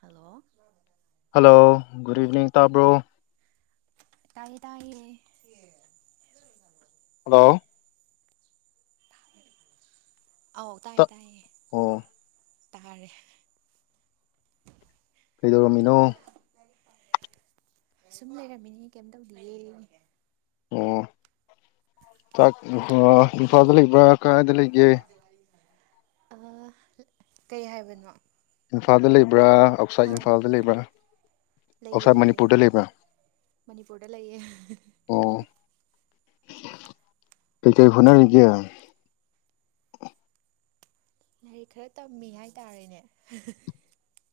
hello hello good evening ꯇꯥꯕ꯭ꯔꯣ ꯇꯥꯏ ꯇꯥꯏ ꯍꯜꯂꯣ ꯑꯥꯎ ꯇꯥꯏꯌꯦ ꯇꯥꯏꯌꯦ ꯑꯣ ꯇꯥꯔ ꯀꯩꯗꯧꯔꯝꯃꯤꯅꯣ ꯁꯨꯝ ꯂꯩꯔꯝꯃꯤꯅꯦ ꯀꯩꯝ ꯇꯧꯗꯤꯌꯦꯦ ꯑꯣ ꯆꯥꯛ ꯏꯝꯐꯥꯜꯗ ꯂꯩꯕ꯭ꯔꯥ ꯀꯗꯥꯥꯏꯗ ꯂꯩꯒꯦ ꯑ ꯀꯩ ꯍꯥꯏꯕꯅꯣ ꯏꯝꯐꯥꯜꯗ ꯂꯩꯕ꯭ꯔꯥ ꯑꯥꯎꯠꯁꯥꯏꯠ ꯑꯧ ꯏꯝꯐꯥꯜꯗ ꯂꯩꯕ꯭ꯔꯥ ꯂꯩꯌꯦ ꯑꯥꯎꯠꯁꯥꯏꯠ ꯂꯩꯌꯦ ꯃꯅꯤꯄꯨꯔꯗ ꯂꯩꯕ꯭ꯔꯥ ꯃꯅꯤꯄꯨꯔꯗ ꯂꯩꯌꯦ ꯑꯣ ꯀꯩꯀꯩ ꯐꯅꯅꯤꯒꯦ ꯂꯥꯏꯔꯤꯛ ꯈꯔ ꯇꯝꯃꯤ ꯍꯥꯏꯇꯥꯔꯦꯅꯦ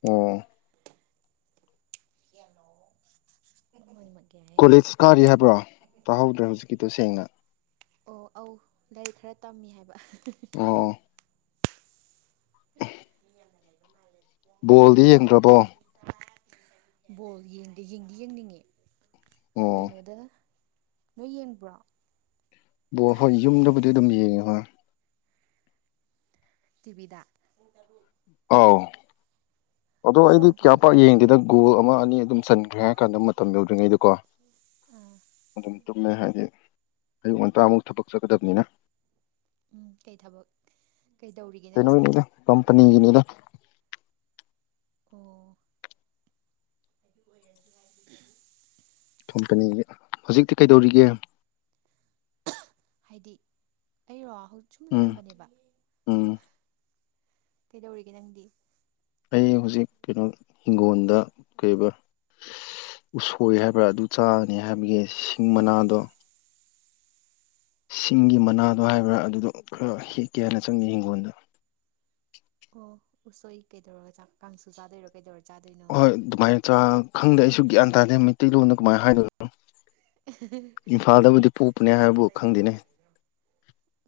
ꯑꯣ ꯃꯅꯤ ꯃꯅꯤ ꯀꯣꯂꯦꯖ ꯀꯥꯔꯤ ꯍꯥꯏꯕ꯭ꯔꯣ ꯇꯥꯍꯧꯗ꯭ꯔꯦ ꯍꯧꯖꯤꯛꯀꯤꯗꯣ ꯁꯦꯡꯅ ꯑꯣ ꯑꯧ ꯂꯥꯏꯔꯤꯛ ꯈꯔ ꯇꯝꯃꯤ ꯍꯥꯏꯕ ꯑꯣ ꯕꯣꯜꯗꯤ ꯌꯦꯡꯗ꯭ꯔꯕꯣ ꯕꯣꯜ ꯌꯦꯡꯗꯤ ꯌꯦꯡꯅꯤꯡꯉꯤ ꯑꯣ ꯀꯩꯅꯣꯗ ꯅꯣꯏ ꯌꯦꯟꯕ꯭ꯔꯥ ꯕ ꯍꯣꯏ ꯌꯨꯝꯗꯕꯨꯗꯤ ꯑꯗꯨꯝ ꯌꯦꯡꯉꯤ ꯍꯣꯏ ꯇꯤꯕꯤꯤꯗ ꯑꯥꯎ ꯑꯗꯣ ꯑꯩꯗꯤ ꯐꯣꯟꯗꯗꯤ ꯀꯌꯥ ꯄꯥꯛ ꯌꯦꯡꯗꯦꯗꯪ ꯒꯣꯒꯣꯜ ꯑꯃ ꯑꯅꯤ ꯑꯗꯨꯝ ꯆꯟꯈ꯭ꯔꯦ ꯍꯥꯏꯔ ꯀꯥꯟꯗ ꯃꯇꯝ ꯌꯧꯗ꯭ꯔꯤꯉꯩꯗꯀꯣ ꯑꯥ ꯑꯗꯨꯝ ꯇꯨꯝꯃꯦ ꯍꯥꯏꯕꯗꯤ ꯑꯌꯨꯛ ꯉꯟꯇꯥꯃꯨꯛ ꯊꯕꯛ ꯆꯠꯀꯗꯕꯅꯤꯅ ꯎꯝ ꯀꯩ ꯊꯕꯛ ꯀꯩꯗꯧꯔꯤꯒꯦ ꯅꯪꯁꯦ ꯄꯅꯤꯡꯉꯗ ꯑꯣ ꯑꯣꯏ ꯀꯝꯄꯅꯤꯒꯤ ꯍꯧꯖꯤꯛꯇꯤ ꯀꯩꯗꯧꯔꯤꯒꯦ ꯍꯥꯏꯗꯤ ꯑꯩꯔꯣ ꯍꯧꯖꯤꯛ ꯁꯨꯝ ꯎꯝ ꯂꯩꯔꯝꯕꯅꯦꯕ ꯎꯝ ꯀꯩꯗꯧꯔꯤꯒꯦ ꯅꯪꯗꯤ ꯑꯩ ꯍꯧꯖꯤꯛ ꯀꯩꯅꯣ ꯍꯤꯡꯒꯣꯜꯗ ꯀꯩꯔꯤꯕ ꯎꯁꯣꯏ ꯍꯥꯏꯕ꯭ꯔꯥ ꯑꯗꯨ ꯆꯥꯒꯅꯤ ꯍꯥꯏꯕꯒꯤ ꯁꯤꯡ ꯃꯅꯥꯗꯣ ꯁꯤꯡꯒꯤ ꯃꯅꯥꯗꯣ ꯍꯥꯏꯕ꯭ꯔꯥ ꯑꯗꯨꯗꯣ ꯈꯔ ꯍꯦꯛꯀꯦ ꯍꯥꯏꯅ ꯆꯪꯉ ꯍꯤꯡꯒꯣꯜꯗ ꯑꯣ ꯎꯁꯣꯏ ꯀꯩꯗꯧꯔꯒ ꯀꯥꯡꯁꯨ ꯆꯥꯗꯣꯏꯔꯣ ꯀꯩꯗꯧꯔꯦ ꯍꯣꯏ ꯑꯗꯨꯃꯥꯏꯅ ꯈꯪꯗꯦ ꯑꯩꯁꯨ ꯒ꯭ꯌꯥꯟ ꯇꯥꯗꯦ ꯃꯩꯇꯩꯂꯣꯟꯗ ꯀꯃꯥꯏꯅ ꯍꯥꯏꯗꯣꯏꯅꯣ ꯏꯝꯐꯥꯜꯗꯕꯨꯗꯤ ꯄꯣꯛꯄꯅꯦ ꯍꯥꯏꯕꯕꯨ ꯈꯪꯗꯦꯅꯦ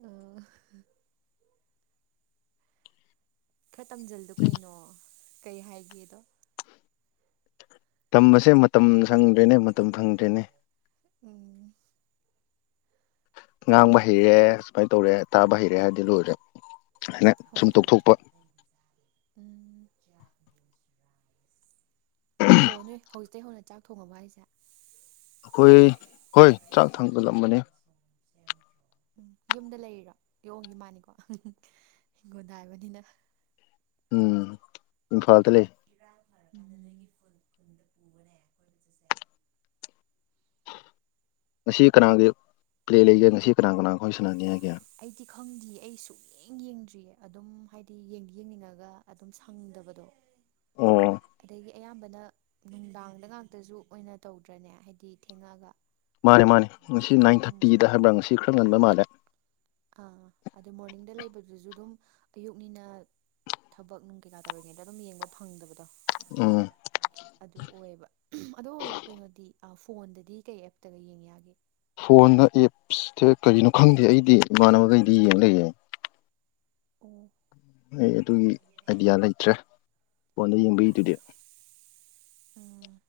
ꯑꯣ ꯈꯔ ꯇꯝꯁꯤꯜꯗꯨꯣ ꯀꯩꯅꯣ ꯀꯩ ꯍꯥꯏꯒꯦꯗꯣ ꯇꯝꯕꯁꯦ ꯃꯇꯝ ꯁꯪꯗ꯭ꯔꯦꯅꯦ ꯃꯇꯝ ꯐꯪꯗ꯭ꯔꯦꯅꯦ ꯎꯝ ꯉꯥꯡꯕ ꯍꯩꯔꯦ ꯁꯨꯃꯥꯏꯅ ꯇꯧꯔꯦ ꯇꯥꯕ ꯍꯩꯔꯦ ꯍꯥꯏꯔꯗꯤ ꯂꯣꯏꯔꯦ ꯍꯥꯏꯅ ꯍꯣꯏ ꯁꯨꯝ ꯑꯗꯨꯕꯨꯗꯤ ꯇꯧꯊꯣꯛꯄ ꯎꯝ ꯑꯣ ꯅꯣꯏ ꯍꯧꯖꯤꯛꯇꯇꯩ ꯍꯧꯅ ꯆꯥꯛ ꯊꯣꯡꯉꯕ ꯍꯥꯏꯁꯦ ꯑꯩꯈꯣꯏ ꯍꯣꯏ ꯆ꯭ꯔꯥꯛ ꯊꯪꯕ ꯂꯝꯝꯕꯅꯤ ꯎꯝ ꯌꯨꯝꯗ ꯂꯩꯔꯤꯔꯣ ꯌꯣ ꯏ ꯃꯥꯅꯤꯀꯣ ꯍꯤꯡꯒꯣꯟꯜꯗ ꯍꯥꯏꯕꯅꯤꯅ ꯎꯝ ꯐꯜ ꯂꯩ ꯉꯁꯤ ꯀꯅꯥꯒꯤ ꯄꯔꯦ ꯂꯩꯒꯦ ꯉꯁꯤ ꯀꯅꯥ ꯀꯅꯥꯈꯣꯏ ꯁꯅꯥꯅꯤꯡ ꯍꯥꯏꯒꯦ ꯑꯩꯗꯤ ꯈꯪꯗꯦ ꯑꯩ ꯁꯨꯛꯌꯦꯡ ꯌꯦꯡꯗ꯭ꯔꯤꯌꯦ ꯑꯗꯨꯝ ꯍꯥꯏꯗꯤ ꯌꯦꯡꯗꯤ ꯌꯦꯡꯅꯤꯡꯉꯒ ꯑꯗꯨꯝ ꯁꯪ ꯑꯣ ꯗꯒꯤ ꯑꯌꯥꯝꯕꯅ ꯅꯨꯡꯗꯥꯡꯗ ꯉꯥꯛꯇꯁꯨ ꯑꯣꯏꯅ ꯇꯧꯗ꯭ꯔꯅꯦ ꯍꯥꯏꯕꯗꯤ ꯊꯦꯡꯉꯛꯑꯒ ꯃꯥꯅꯦ ꯃꯥꯅꯦ ꯉꯁꯤ ꯅꯥꯏꯟ ꯎꯝ ꯊꯥꯔꯇꯤꯗ ꯍꯥꯏꯕ꯭ꯔꯥ ꯉꯁꯤ ꯈꯔ ꯉꯟꯕ ꯃꯥꯜꯂꯦ ꯑꯥ ꯑꯗꯨꯗ ꯃꯣꯔꯅꯤꯡꯗ ꯂꯩꯕꯗꯨꯁꯨ ꯑꯗꯨꯝ ꯑꯌꯨꯛꯅꯤꯅ ꯊꯕꯛ ꯅꯨꯡ ꯀꯩꯀꯥ ꯇꯧꯔꯤꯉꯩꯗ ꯑꯗꯨꯝ ꯌꯦꯡꯕ ꯐꯪꯗꯕꯗꯣ ꯎꯝ ꯑꯗꯨ ꯑꯣꯏꯌꯦꯕ ꯑꯗꯣ ꯀꯩꯅꯣꯗꯤ ꯐꯣꯟꯗꯗꯤ ꯀꯩ ꯑꯦꯞꯇꯒ ꯌꯦꯡꯉꯦ ꯌꯥꯒꯦ ꯐꯣꯟꯅ ꯑꯦꯞꯁꯇꯦ ꯀꯔꯤꯅꯣ ꯈꯪꯗꯦ ꯑꯩꯗꯤ ꯏꯃꯥꯟꯅꯕꯈꯩꯗꯤ ꯌꯦꯡ ꯂꯩꯌꯦꯦ ꯑꯣ ꯑꯩ ꯑꯗꯨꯒꯤ ꯑꯥꯏꯗꯤꯌꯥ ꯂꯩꯇ꯭ꯔꯦ ꯐꯣꯟꯗ ꯑꯣ ꯑꯣ ꯌꯦꯡꯕꯒꯤꯗꯨꯗꯤ ꯎꯝ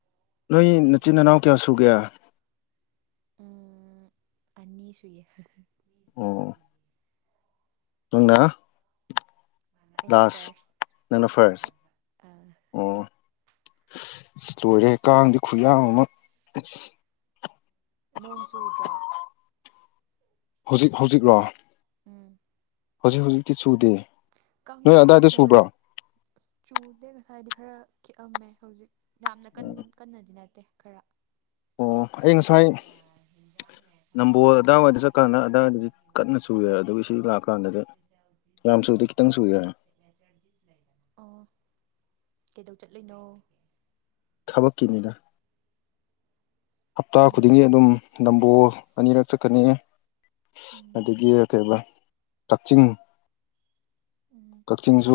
ꯅꯣꯏ ꯅꯆꯤꯟ ꯏꯅꯥꯎ ꯀꯌꯥ ꯁꯨꯒꯦ ꯎꯝ ꯑꯅꯤꯁ ꯑꯣ ꯊꯨꯡꯅ ꯑꯩꯅ ꯂꯥꯁ ꯐꯥꯔꯁ ꯅꯅ ꯐꯥꯔꯁ ꯑꯣ ꯂꯣꯏꯔꯦ ꯀꯥꯡꯗꯤ ꯈꯨꯌꯥ ꯑꯃ ꯅꯣꯡ ꯆꯨꯗ꯭ꯔꯥ ꯍꯧꯖꯤꯛ ꯍꯧꯖꯤꯛꯔꯣ ꯎꯝ ꯍꯧꯖꯤꯛ ꯍꯧꯖꯤꯛꯇꯤ ꯆꯨꯗꯦ ꯀ ꯅꯣꯏ ꯌꯥꯝ ꯑꯗꯥꯏꯗ ꯆꯨꯕ꯭ꯔꯣ ꯍꯧꯋꯕ ꯆꯗ ꯉꯁꯥꯏꯗꯤ ꯈꯔ ꯈꯤꯛꯑꯝꯃꯦ ꯍꯧꯖꯤꯛ ꯌꯥꯝꯅ ꯀꯟꯕ ꯀꯟꯅꯗꯤ ꯅꯠꯇꯦ ꯈꯔ ꯑꯣ ꯑꯩ ꯉꯁꯥꯏ ꯅꯝꯕꯣꯜ ꯑꯗꯨꯗꯥꯏꯋꯥꯏꯗ ꯆꯠ ꯂꯥꯛ ꯀꯀꯥꯟꯗ ꯑꯗꯥꯋꯥꯏꯗꯗꯤ ꯀꯟꯅ ꯆꯨꯨꯔꯦ ꯑꯗꯨꯒ ꯁꯤ ꯂꯥꯛꯑ ꯀꯥꯟꯗꯗꯤ ꯌꯥꯝ ꯁꯨꯗꯦ ꯈꯤꯇꯪ ꯁꯨꯏꯦ ꯑꯣ ꯀꯩꯗꯧ ꯆꯠꯂꯣꯏꯅꯣ ꯈꯕ ꯀꯅꯤꯅ ꯍꯞꯇꯥ ꯈꯨꯗꯤꯡꯒꯤ ꯎꯝ ꯑꯗꯨꯝ ꯅꯝꯕꯣ ꯑꯅꯤꯔꯛ ꯆꯠꯀꯅꯤ ꯎꯝ ꯑꯗꯒꯤ ꯀꯩꯧꯕ ꯀꯛꯆꯤꯡ ꯎꯝ ꯀꯛꯆꯤꯡꯁꯨ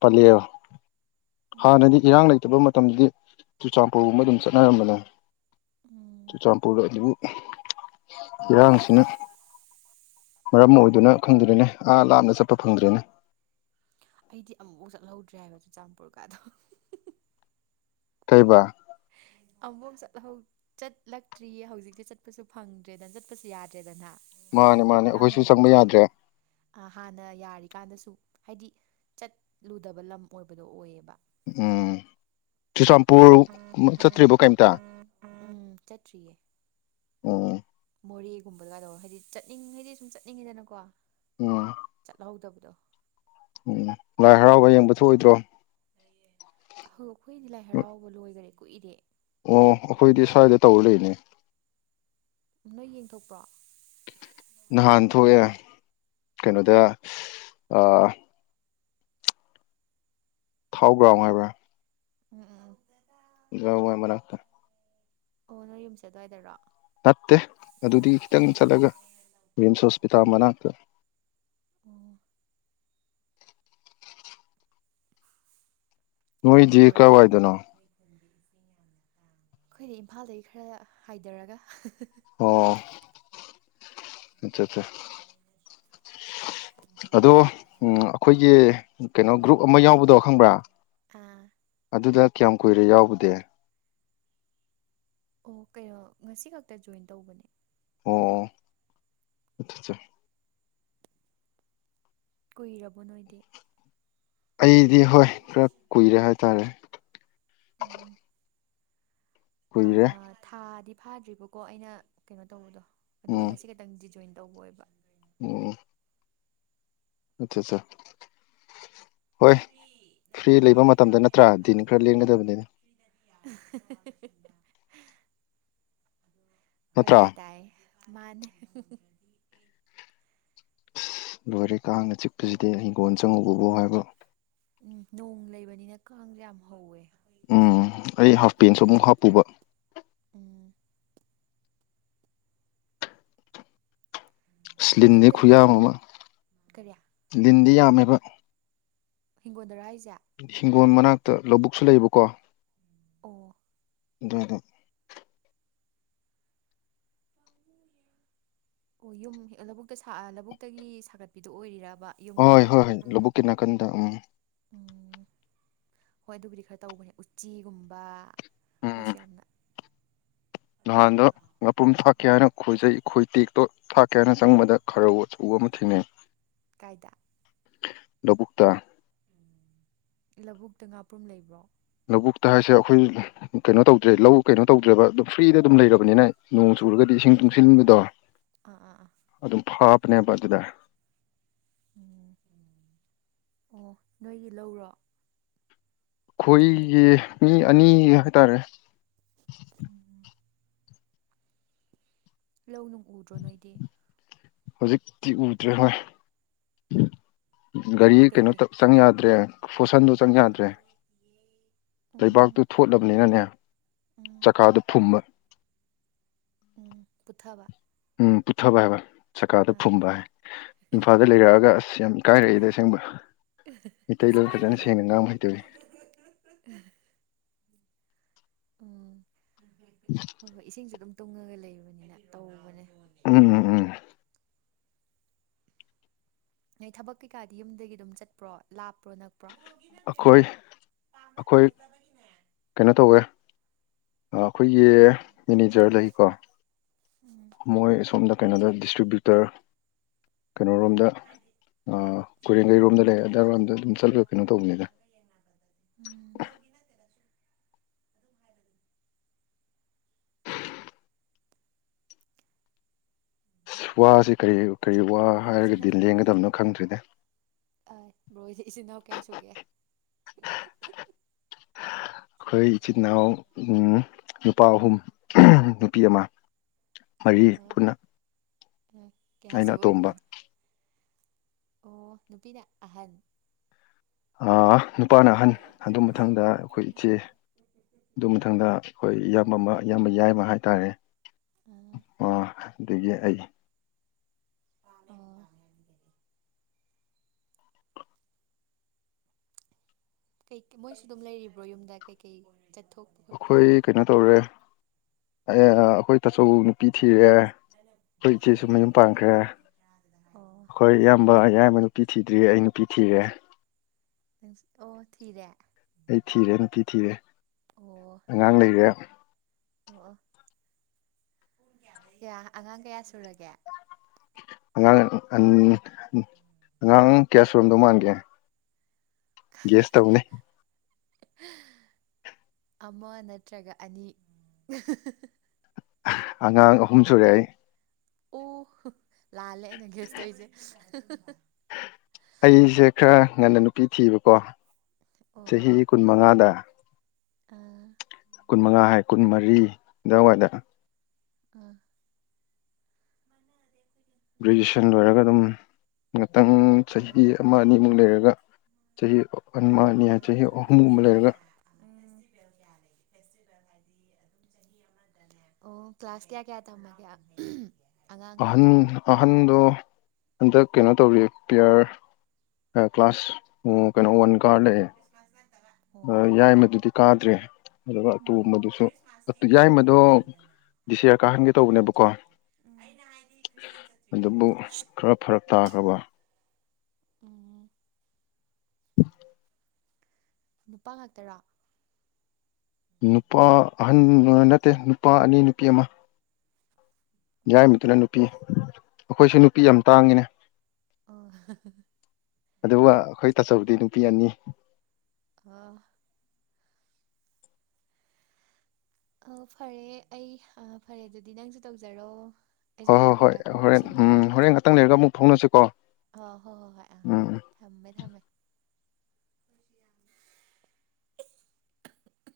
ꯄꯥꯂꯦꯜ ꯎꯝ ꯍꯥꯟꯅꯗꯤ ꯏꯔꯥꯡ ꯂꯩꯇꯕ ꯃꯠ ꯇꯝꯗꯨꯗꯤ ꯆꯨꯔꯆꯥꯟꯄꯨꯔꯒꯨꯝꯕ ꯑꯗꯨꯝ ꯆꯠꯅꯥꯔꯝꯕꯅꯦ ꯎꯝ ꯆꯨꯔꯆꯥꯟꯄꯨꯔꯗ ꯑꯗꯨꯝ ꯏꯔꯥꯡꯁꯤꯅꯥ ꯃꯔꯝ ꯑꯣꯏꯗꯨꯅ ꯈꯪꯗ꯭ꯔꯦꯅꯦ ꯑꯥ ꯂꯥꯞꯅ ꯆꯠꯄ ꯐꯪꯗ꯭꯭ꯔꯦꯅꯦ ꯑꯩꯗꯤ ꯑꯃꯨꯛ ꯆꯠꯍꯧꯗ꯭ꯔꯦ ꯍꯥꯏꯕ ꯆꯨꯔꯆꯥꯟꯄꯨꯔ ꯀꯥꯗꯣ ꯀꯩꯕ ꯑꯃꯨꯛ ꯆꯠꯍꯧ ꯆꯠꯂꯛꯇ꯭ꯔꯤ ꯍꯧꯖꯤꯛꯇꯤ ꯆꯠꯄꯁꯨ ꯐꯪꯗ꯭ꯔꯦꯗꯅ ꯆꯠꯄꯁꯨ ꯌꯥꯗ꯭ꯔꯦꯗꯅ ꯃꯥꯅꯦ ꯃꯥꯅꯦ ꯏꯔꯥꯡ ꯑꯩꯈꯣꯏꯁꯨ ꯆꯪꯕ ꯂꯩꯕꯅꯤꯅ ꯌꯥꯗ꯭ꯔꯦ ꯑꯥ ꯍꯥꯟꯅ ꯌꯥꯔꯤꯀꯥꯟꯗꯁꯨ ꯍꯥꯏꯗꯤ ꯆꯠꯂꯨꯗꯥꯕ ꯂꯝ ꯑꯣꯏꯕꯗꯣ ꯑꯣꯏꯌꯦꯕ ꯎꯝ ꯆꯨꯔꯆꯥꯟꯄꯨꯔ ꯆꯠꯇ꯭ꯔꯤꯕꯣ ꯀꯔꯤꯝꯇꯥ ꯎꯝ ꯆꯠꯇ꯭ꯔꯤꯌꯦ ꯎꯝ ꯒꯨꯝꯕꯗꯥꯏꯗꯣ ꯍꯥꯏꯗꯤ ꯆꯠꯅꯤꯡ ꯍꯥꯏꯗꯤ ꯁꯨꯝ ꯆꯠꯅꯤꯡꯉꯤꯗꯥꯅꯀꯣ ꯎꯝ ꯆꯠꯍꯧꯗꯕꯥꯗꯣ ꯎꯝ ꯂꯥꯏ ꯍꯔꯥꯎꯕ ꯌꯦꯡꯕ ꯊꯣꯛꯑꯣꯏꯗ꯭ꯔꯣ ꯑꯈꯣꯏꯗꯤ ꯂꯥꯏ ꯍꯔꯥꯎꯕ ꯂꯣꯏꯈꯔꯦ ꯀꯨꯏꯔꯦ ꯑꯣ ꯑꯩꯈꯣꯏꯗꯤ ꯁ꯭ꯋꯥꯏꯗ ꯇꯧ ꯂꯩꯅꯦ ꯅꯣꯏ ꯌꯦꯡꯊꯣꯛꯄ꯭ꯔꯣ ꯅꯍꯥꯟ ꯊꯣꯛꯑꯦ ꯀꯩꯅꯣꯗ ꯑꯥ ꯊꯥꯎꯒ꯭ꯔꯥꯎꯝ ꯍꯥꯏꯔ꯭ꯕꯥ ꯎꯝ ꯎꯝ ꯌꯥ ꯃꯔ ꯑꯣ ꯅꯣꯏ ꯌꯨꯝꯁꯦ ꯑꯗꯨꯋꯥꯏꯗꯔꯣ ꯅꯠꯇꯦ ꯑꯗꯨꯗꯤ ꯈꯤꯇꯪ ꯆꯠꯂꯥꯒ ꯔꯤꯝꯁ ꯍꯣꯁꯄꯤꯇꯥꯜ ꯃꯅꯥꯛꯇꯥ ꯑꯣ ꯑꯗꯨꯗꯤ ꯅꯣꯏꯗꯤ ꯄꯨꯔꯥ ꯃꯩ ꯀꯥꯏꯋꯥꯏꯗꯅꯣ ꯑꯩꯈꯣꯏꯗꯤ ꯏꯝꯐꯥꯜꯗꯒꯤ ꯈꯔ ꯍꯥꯏꯗꯥꯔꯒ ꯑꯣ ꯑꯆꯠꯆꯥ ꯑꯗꯣ ꯑꯩꯈꯣꯏꯒꯤ ꯀꯩꯅꯣ ꯒ꯭ꯔꯨꯞ ꯑꯃ ꯌꯥꯎꯕꯗꯣ ꯈꯪꯕ꯭ꯔꯥ ꯑꯥ ꯑꯗꯨꯗꯥ ꯀꯌꯥꯝ ꯀꯨꯏꯔꯦ ꯌꯥꯎꯕꯗꯤ ꯑꯣ ꯀꯩꯅꯣ ꯉꯁꯤ ꯈꯛꯇ ꯖꯣꯏꯟ ꯇꯧꯕꯅꯦ ꯑꯣ ꯑꯆꯠꯆꯥ ꯀꯨꯏꯔꯕꯣ ꯅꯣꯏꯗꯤ ꯑꯩꯗꯤ ꯍꯣꯏ ꯈꯔ ꯀꯨꯏꯔꯦ ꯍꯥꯏꯇꯥꯔꯦ ꯎꯝ [unintelligible] ꯀꯨꯏꯔꯦ ꯑꯥ ꯊꯥꯗꯤ ꯐꯥꯗ꯭ꯔꯤꯕꯀꯣ ꯑꯩꯅ ꯀꯩꯅꯣ ꯇꯧꯕꯗꯣ ꯑꯗꯨꯒ ꯎꯝ ꯉꯁꯤꯈꯇꯪꯗꯤ ꯖꯣꯏꯟ ꯇꯧꯕ ꯑꯣꯏꯕ ꯎꯝ ꯑꯆꯠꯆꯥ ꯍꯣꯏ ꯐ꯭ꯔꯤ ꯂꯩꯕ ꯃꯇꯝꯗ ꯅꯠꯇ꯭ꯔꯥ ꯗꯤꯟ ꯈꯔ ꯂꯦꯡꯒꯗꯕꯅꯦ [unintelligible] ꯍꯣꯏ ꯅꯠꯇ꯭ꯔꯥ ꯍꯥꯏ ꯇꯥꯏ ꯃꯥꯅꯦ ꯂꯣꯏꯔꯦ ꯀꯥꯡꯅ ꯆꯤꯛꯄꯁꯤꯗꯤ ꯍꯤꯡꯒꯣꯜ ꯆꯪꯉꯨꯕꯥꯕꯨ ꯍꯥꯏꯕ ꯎꯝ ꯅꯣꯡ ꯂꯩꯕꯥꯅꯤꯅ ꯀꯥꯡꯁꯨꯦ ꯌꯥꯝ ꯍꯧꯋꯦ ꯎꯝ ꯑꯩ ꯍꯥꯞ ꯄꯦꯟꯁꯨ ꯑꯃꯨꯛ ꯍꯥꯞꯄꯨꯕ ꯎꯝ ꯂꯤꯟꯗꯤ ꯈꯨꯌꯥ ꯌꯨꯝꯗꯒꯤ ꯑꯗꯨꯝ ꯑꯃ ꯀꯔꯤ ꯂꯤꯟꯗꯤ ꯌꯥꯝꯃꯦꯕ ꯍꯤꯡꯒꯣꯟꯗꯔꯥ ꯍꯥꯏꯖ ꯍꯤꯡꯒꯣꯜ ꯃꯅꯥꯛꯇ ꯂꯧꯕꯨꯛꯁꯨ ꯂꯩꯕꯀꯣ ꯑꯣ ꯗꯨꯗ ꯑꯣ ꯌꯨꯝ ꯂꯧꯕꯨꯛꯇ ꯂꯧꯕꯨꯛꯇꯒꯤ ꯁꯥꯒꯠꯄꯤꯗꯣ ꯑꯣꯏꯔꯤꯔꯥ ꯍꯣꯏ ꯍꯣꯏ ꯍꯣꯏ ꯂꯧꯕꯨꯛꯀꯤ ꯅꯥꯀꯟꯗ ꯎꯝ ꯎꯝ ꯍꯣꯏ ꯑꯗꯨꯕꯨꯗꯤ ꯈꯔ ꯇꯧꯕꯅꯦ ꯎꯆꯤꯒꯨꯝꯕ ꯀꯩꯁꯨ ꯌꯥꯝꯅ ꯅꯍꯥꯟꯗꫭ ꯉꯥꯄꯔꯨ꯭ꯝ ꯊꯥꯛꯀꯦ ꯍꯥꯏꯅ ꯈꯣꯏꯖꯩ ꯈꯣꯏ ꯇꯦꯛꯇꯣ ꯊꯥꯛꯀꯦ ꯍꯥꯏꯅ ꯆꯪꯕꯗ ꯈꯥꯔꯧ ꯑꯆꯧꯕ ꯑꯃ ꯊꯦꯡꯅꯩ ꯀꯥꯏꯗ ꯂꯕꯨꯛꯇ ꯂꯕꯨꯛꯇ ꯉꯥꯄ꯭ꯔꯨꯝ ꯂꯩꯕ꯭ꯔꯣ ꯂꯕꯨꯛꯇ ꯍꯥꯏꯁꯦ ꯑꯩꯈꯣꯏ ꯀꯩꯅꯣ ꯇꯧꯗ꯭ꯔꯦ ꯂꯧ ꯀꯩꯅꯣ ꯇꯧꯗ꯭ꯔꯦꯕ ꯑꯗꯨꯝ ꯐ꯭ꯔꯤꯗ ꯑꯗꯨꯝ ꯂꯩꯔꯕꯅꯤꯅ ꯅꯣꯡ ꯆꯨꯔꯒꯗꯤ ꯏꯁꯤꯡ ꯇꯨꯡꯁꯤꯟꯕꯗꯣ ꯑꯥ ꯑꯥ ꯑꯥ ꯑꯗꯨꯅꯦꯕ ꯑꯗꯨꯗ ꯎꯝ ꯑꯣ ꯅꯣꯏꯒꯤ ꯂꯧꯔꯣ ꯃꯤꯒꯤ ꯑꯩꯈꯣꯏꯒꯤ ꯃꯤ ꯑꯅꯤ ꯍꯥꯏꯇꯥꯔꯦ ꯂꯧ ꯅꯨꯡ ꯎꯗ꯭ꯔꯣ ꯅꯣꯏꯗꯤ ꯍꯧꯖꯤꯛꯇꯤ ꯎꯗ꯭ꯔꯦ ꯍꯣꯏ ꯒꯥꯔꯤ ꯀꯩꯅꯣ ꯀꯩꯒꯤ ꯇꯧ ꯆꯪ ꯌꯥꯗ꯭ꯔꯦ ꯐꯣꯔꯁꯟꯗꫭ ꯆꯪ ꯌꯥꯗ꯭ꯔꯦ ꯂꯩꯩꯕꯥꯛꯇꯨ ꯎꯝ ꯊꯣꯠꯂꯕꯅꯤꯅꯅꯦ ꯎꯝ ꯆꯀꯥꯗꯨ ꯐꯨꯝꯕ ꯎꯝ ꯄꯨꯠꯊꯥꯕ ꯎꯝ ꯄꯨꯊꯕ ꯍꯥꯏꯕ ꯆꯀꯥꯗ ꯐꯨꯝꯕ ꯏꯝꯐꯥꯜꯗ ꯂꯩꯔꯛꯑꯒ ꯑꯁ ꯌꯥꯝ ꯏꯀꯥꯏꯔꯛꯏꯗ ꯑꯁꯦꯡꯕ ꯀꯩꯁꯨ ꯃꯩꯇꯩꯂꯣꯟ ꯐꯖꯅ ꯀꯥꯏꯗꯦꯗ ꯁꯦꯡꯅ ꯉꯥꯡꯕ ꯍꯩꯇꯕꯒꯤ [inaudible] ꯎꯝ ꯍꯣꯏ ꯍꯣꯏ ꯏꯁꯤꯡꯖꯨ ꯑꯗꯨꯝ ꯇꯨꯡꯉꯒ ꯂꯩꯕꯅꯤꯅ ꯇꯧꯕꯅꯦ ꯎꯝ ꯎꯝ ꯅꯣꯏ ꯊꯕꯛ ꯀꯩꯀꯥꯗꯤ ꯌꯨꯝꯗꯒꯤ ꯑꯗꯨꯝ ꯆꯠꯄ꯭ꯔꯣ ꯂꯥꯞꯄ꯭ꯔꯣ ꯅꯛ ꯑꯩꯈꯣꯏ ꯑꯩꯈꯣꯏ ꯀꯩꯅꯣ ꯇꯧꯋꯦ ꯑꯩꯈꯣꯏꯒꯤ ꯃꯦꯅꯦꯖꯔ ꯂꯩꯀꯣ ꯎꯝ ꯃꯣꯏ ꯑꯁꯣꯝꯗ ꯀꯩꯅꯣꯗ ꯗꯤꯁꯇ꯭ꯔꯤꯕꯤ꯭ꯌꯨꯇꯔ ꯀꯩꯅꯣꯔꯣꯝꯗ ꯑ ꯀꫭꯏꯔꯦꯡꯒꯩꯔꯣꯝꯗ ꯂꯩ ꯑꯗꯥꯏꯔꯣꯝꯗ ꯑꯗꯨꯝ ꯆꯠꯂ ꯀꯩꯅꯣ ꯇꯧꯕꯅꯤꯗ ꯎꯝ ꯕ꯭ꯔꯣ ꯏꯁ ꯋꯥꯁꯦ ꯀꯔꯤ ꯀꯔꯤ ꯋꯥ ꯍꯣꯏꯗꯤ ꯏꯆꯤꯜ ꯍꯥꯏꯔꯒꯗꯤ ꯂꯦꯡꯒꯗꯕꯅꯣ ꯈꯪꯗ꯭ꯔꯦꯗ ꯑ ꯕꯣꯏꯗꯤ ꯏꯆꯤꯟ ꯅꯥꯎ ꯀꯌꯥ ꯁꯨꯒꯦ ꯑꯩꯈꯣꯏ ꯏꯆꯤꯟ ꯏꯅꯥꯎ ꯎꯝ ꯅꯨꯄꯥ ꯑꯍꯨꯝ ꯅꯨꯄꯤ ꯑꯃ ꯃꯔꯤ ꯄꯨꯟꯅ ꯑꯦ ꯀꯌꯥ ꯑꯩꯅ ꯁꯨꯕ ꯑꯇꯣꯝꯕ ꯑꯣꯏꯗꫭꯏꯅꫭ ꯑꯣ ꯅꯨꯄꯤꯅ ꯑꯍꯟ ꯑꯥ ꯅꯨꯄꯥꯅ ꯑꯍꯟ ꯑꯗꯨ ꯃꯊꯪꯗ ꯑꯩꯈꯣꯏ ꯏꯆꯦ ꯑꯗꯨ ꯃꯊꯪꯗ ꯑꯩꯈꯣꯏ ꯌꯥꯝ ꯑꯃꯝꯃ ꯏꯌꯥꯝꯕ ꯌꯥꯏꯃ ꯍꯥꯏꯇꯥꯔꯦ ꯑꫭ ꯑꯥ ꯑꯗꯒꯤ ꯑꯩ ꯑꯣ ꯀꯩ ꯃꯣꯏꯁꯨ ꯑꯗꯨꯝ ꯂꯩꯔꯤꯕ꯭ꯔꯣ ꯌꯨꯝꯗ ꯀꯩꯀꯩ ꯆꯠꯊꯣꯛꯄ ꯈꯣꯠꯄ ꯑꯩꯈꯣꯏ ꯀꯩꯅꯣ ꯇꯧꯔꯦ ꯑ ꯑꯩꯈꯣꯏ ꯇꯥꯆꯧ ꯅꯨꯄꯤ ꯊꯤ ꯊꯤꯔꯦ ꯑꯩꯈꯣꯏ ꯏꯆꯦꯁꯨ ꯑꯣ ꯃꯌꯨꯝ ꯄꯥꯟꯈ꯭ꯔꯦ ꯑꯣ ꯑꯩꯈꯣꯏ ꯏꯌꯥꯝꯕ ꯑꯩ ꯌꯥꯏꯃ ꯅꯨꯄꯤ ꯊꯤꯗ꯭ꯔꯤ ꯑꯩ ꯅꯨꯄꯤ ꯊꯤꯔꯦ ꯅꯪꯁꯨ ꯑꯣ ꯊꯤꯔꯦ ꯅꯨꯄꯤ ꯊꯤꯔꯦ ꯅꯨꯄꯤ ꯊꯤꯔꯦ ꯑꯉꯥꯡ ꯂꯩꯔꯦ ꯑꫭ ꯀꯌꯥ ꯑꯉꯥꯡ ꯀꯌꯥ ꯁꯨꯔꯒꯦ ꯑꯉꯥꯡ ꯑꯟ ꯑꯉꯥꯡ ꯀꯌꯥ ꯁꯨꯔꯣꯝꯗꯧ ꯃꯥꯟꯒꯦ ꯒꯦꯁ ꯇꯧꯅꯦ ꯑꯃ ꯅꯠꯇ꯭ꯔꯒ ꯑꯅꯤ ꯑꯉꯥꯡ ꯑꯍꯨꯝ ꯁꯨꯔꯦ ꯑꯩ ꯑꯣ ꯂꯥꯜꯂꯦ ꯑꯩꯅ ꯒꯦꯁ ꯑꯣꯏꯁꯦ ꯑꯩꯁꯦ ꯈꯔ ꯉꯟꯅ ꯅꯨꯄꯤ ꯊꯤꯕꯀꯣ ꯆꯍꯤ ꯀꯨꯟꯃꯉꯥꯗ ꯑꯥ ꯀꯨꯟ ꯃꯉꯥ ꯍꯥꯏ ꯀꯨꯟꯃꯔꯤ ꯑꯗꯨꯋꯥꯏꯗ ꯑ ꯒ꯭ꯔꯦꯖꯨꯑꯦꯁꯟ ꯂꯣꯏꯔꯒ ꯑꯗꯨꯝ ꯉꯥꯛꯇꯪ ꯆꯍꯤ ꯑꯃ ꯑꯅꯤꯃꯨꯛ ꯂꯩꯔꯒ ꯆꯍꯤ ꯑꯟꯃꯅ ꯌꯥ ꯆ ꯆꯍꯤꯍꯤꯍꯃ ꯂꯩꯒ [inaudible] ꯑꯥ ꯑꯣ ꯀ꯭ꯂꯥꯁ ꯀꯌꯥ ꯀꯌꯥ ꯊ ꯀꯌꯥ ꯑꯍꯟ ꯑꯍꯟꯗꯣ ꯍꯟꯗꯛ ꯀꯩꯅꯣ ꯇꯧꯔꯤ ꯄꯦꯌꯔ ꯀ꯭ꯂꯥꯁ ꯀꯩꯅꯣ ꯋꯥꯟ ꯀꯥꯔ ꯂꯩꯌꯦꯦ ꯑꯣ ꯌꯥꯏ ꯃꯗꯨꯗꯤ ꯀꯥꯗ꯭ꯔꯦ ꯑꯗꯨꯒ ꯎꯝ ꯑꯇꯣꯝꯕꯗꯨꯁꯨ ꯌꯥꯏꯃꯗꯣ ꯗꯤꯁꯌꯥꯔ ꯀꯥꯍꯟꯒꯦ ꯇꯧꯕꯅꯦꯕꯀꯣ ꯑꯩꯅ ꯍꯥꯏꯗꯤ ꯈ꯭ꯔꯤꯁꯇꯦꯟ ꯆꯠꯇ꯭ꯔꯤꯉꯩꯒꯤ ꯑꯗꯨꯕꯨ ꯈꯔ ꯐꯔꯛ ꯇꯥꯈ꯭ꯔꯕ ꯎꯝ ꯅꯨꯄꯥ ꯉꯥꯛꯇꯔꯥ ꯅꯨꯄꯥ ꯑꯍꯟ ꯅꯠꯇꯦ ꯅꯨꯄꯥ ꯑꯅꯤ ꯅꯨꯄꯤ ꯑꯃ ꯑꯣ ꯌꯥꯏꯃꯗꯨꯅ ꯅꯨꯄꯤ ꯑꯩꯈꯣꯏꯁꯨ ꯅꯨꯄꯤ ꯌꯥꯝ ꯇꯥꯡꯉꯤꯅꯦ ꯑꯣ ꯑꯗꯨꯒ ꯑꯩꯈꯣꯏ ꯇꯥꯆꯧꯕꯗꯤ ꯅꯨꯄꯤ ꯑꯅꯤ ꯑꯥ ꯑ ꯐꯔꯦ ꯑꯩ ꯐꯔꯦ ꯑꯗꯨꯗꯤ ꯅꯪꯁꯨ ꯇꯧꯖꯔꯣ ꯑꯩꯁꯨ ꯍꯣꯏ ꯍꯣꯏ ꯊꯕꯛ ꯍꯣꯏ ꯀꯩꯀꯥ ꯈꯔ ꯍꯣꯔꯦꯟ ꯎꯝ ꯂꯣꯏꯁꯤꯟꯈꯤꯒꯦ ꯍꯣꯔꯦꯟ ꯉꯥꯛꯇꯪ ꯂꯩꯔꯒ ꯑꯃꯨꯛ ꯐꯥꯎꯅꯁꯤꯀꯣ ꯑ ꯍꯣ ꯍꯣ ꯍꯣꯏ ꯑꯥ ꯎꯝ ꯊꯝꯃꯦ ꯊꯝꯃꯦ